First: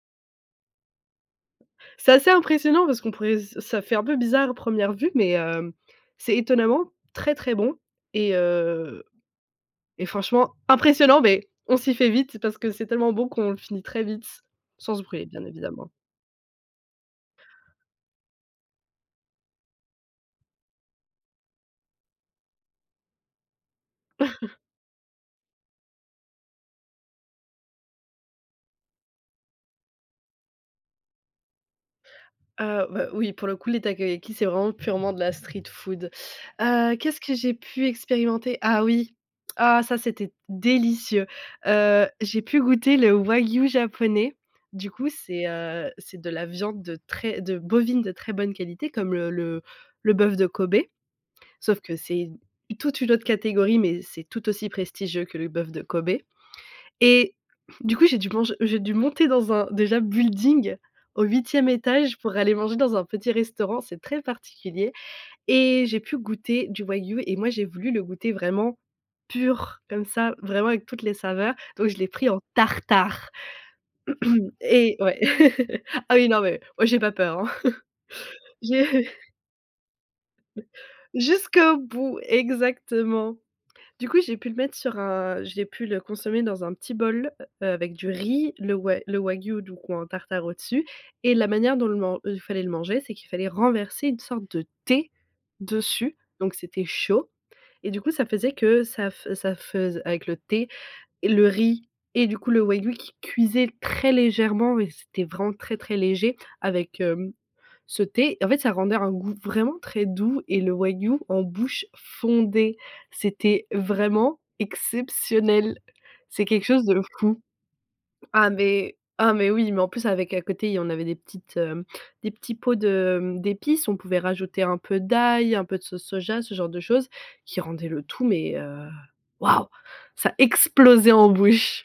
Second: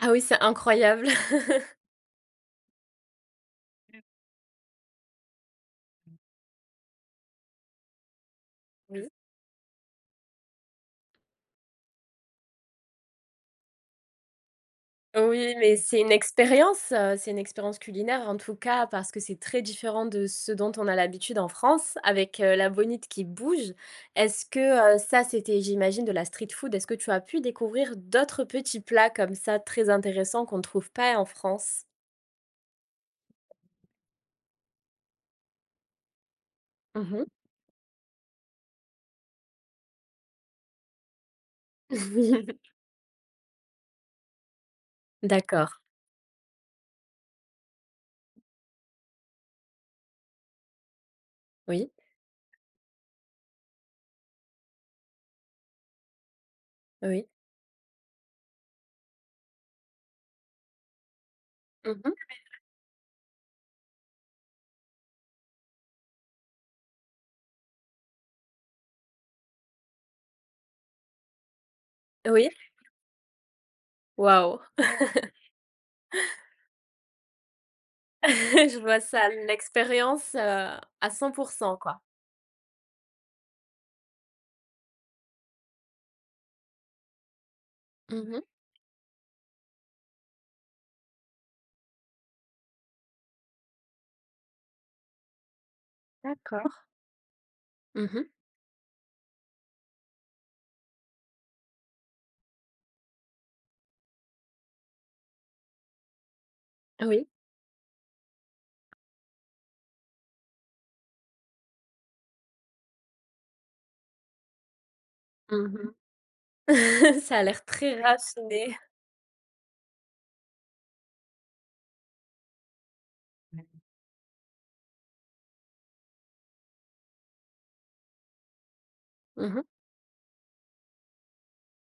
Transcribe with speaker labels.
Speaker 1: Ah oui, c'est incroyable.
Speaker 2: C'est assez impressionnant parce qu'on pourrait ce ça fait
Speaker 1: [unintelligible]
Speaker 2: un peu bizarre à 1re vue mais heu, c'est étonnamment très très bon et heu
Speaker 1: Oui.
Speaker 2: et franchement impressionnant, beh on s'y fait vite parce que c'est tellement bon qu'on le finit très vite sans se brûler, bien
Speaker 1: Oui mais
Speaker 2: évidemment.
Speaker 1: c'est une expérience, heu, c'est une expérience culinaire en tout cas parce que c'est très différent de ce dont on a l'habitude en France avec, heu, la bonite qui bouge. Est-ce que, heu, ça c'était j'imagine de la street food? Est-ce que tu as pu découvrir d'autres petits plats comme ça très intéressants qu'on ne trouve pas en France?
Speaker 2: Heu, bah oui pour le coup les Takoyaki, c'est vraiment purement de la street food. Heu,
Speaker 1: Mmh
Speaker 2: qu'est-ce
Speaker 1: mh.
Speaker 2: que j'ai pu expérimenter? Ah oui ah ça c'était délicieux. Heu, j'ai pu goûter le Wagyu japonais. Du coup c'est,
Speaker 1: D'accord.
Speaker 2: heu, c'est de la viande de très de bovine de très bonne qualité comme le le bœuf de Kobe. Sauf
Speaker 1: Oui.
Speaker 2: que c'est toute une autre catégorie mais c'est tout aussi prestigieux que le bœuf de Kobe
Speaker 1: Oui.
Speaker 2: et du coup j'ai dû manger j'ai dû monter dans un déjà building au 8e
Speaker 1: Mmh mh.
Speaker 2: étage pour aller manger dans un petit restaurant, c'est très particulier et j'ai pu goûter du Wagyu et moi j'ai voulu le goûter vraiment pur comme ça, vraiment avec toutes les saveurs, donc je l'ai pris en
Speaker 1: Oui.
Speaker 2: tartare
Speaker 1: Waouh.
Speaker 2: et ouais, ah oui, non mais moi j'ai pas peur, hein.
Speaker 1: Je vois
Speaker 2: J'ai
Speaker 1: ça, l'expérience, heu, à 100 %,
Speaker 2: Jusqu'au
Speaker 1: quoi?
Speaker 2: bout exactement. Du coup j'ai pu le mettre sur un j'ai pu le consommer dans un petit bol, heu, avec du
Speaker 1: Mmh mh.
Speaker 2: riz, le wa le Wagyu du coup en tartare au-dessus et la manière dont le man dont il fallait le manger c'est qu'il fallait renverser une sorte de thé dessus, donc
Speaker 1: D'accord.
Speaker 2: c'était chaud et du
Speaker 1: Mmh
Speaker 2: coup ça
Speaker 1: mh.
Speaker 2: faisait que ça fe ça feuse avec le thé, le riz et du coup le Wagyu qui cuisait très légèrement et c'était vraiment très très léger avec,
Speaker 1: Oui.
Speaker 2: hem, ce thé. En fait, ça rendait un goût vraiment très doux et le Wagyu en bouche fondait. C'était vraiment
Speaker 1: Mmh
Speaker 2: exceptionnel.
Speaker 1: mh.
Speaker 2: C'est quelque chose de
Speaker 1: Ça
Speaker 2: fou.
Speaker 1: a l'air très
Speaker 2: Ah
Speaker 1: raffiné.
Speaker 2: mais ah mais oui, mais en plus avec à côté, on avait des petites, heu, des petits pots de, hem,
Speaker 1: [unintelligible]
Speaker 2: d'épices. On pouvait rajouter un peu d'ail, un peu de sauce soja, ce genre de choses qui rendaient le tout mais, heu,
Speaker 1: Mmh mh.
Speaker 2: waouh! Ça explosait en bouche.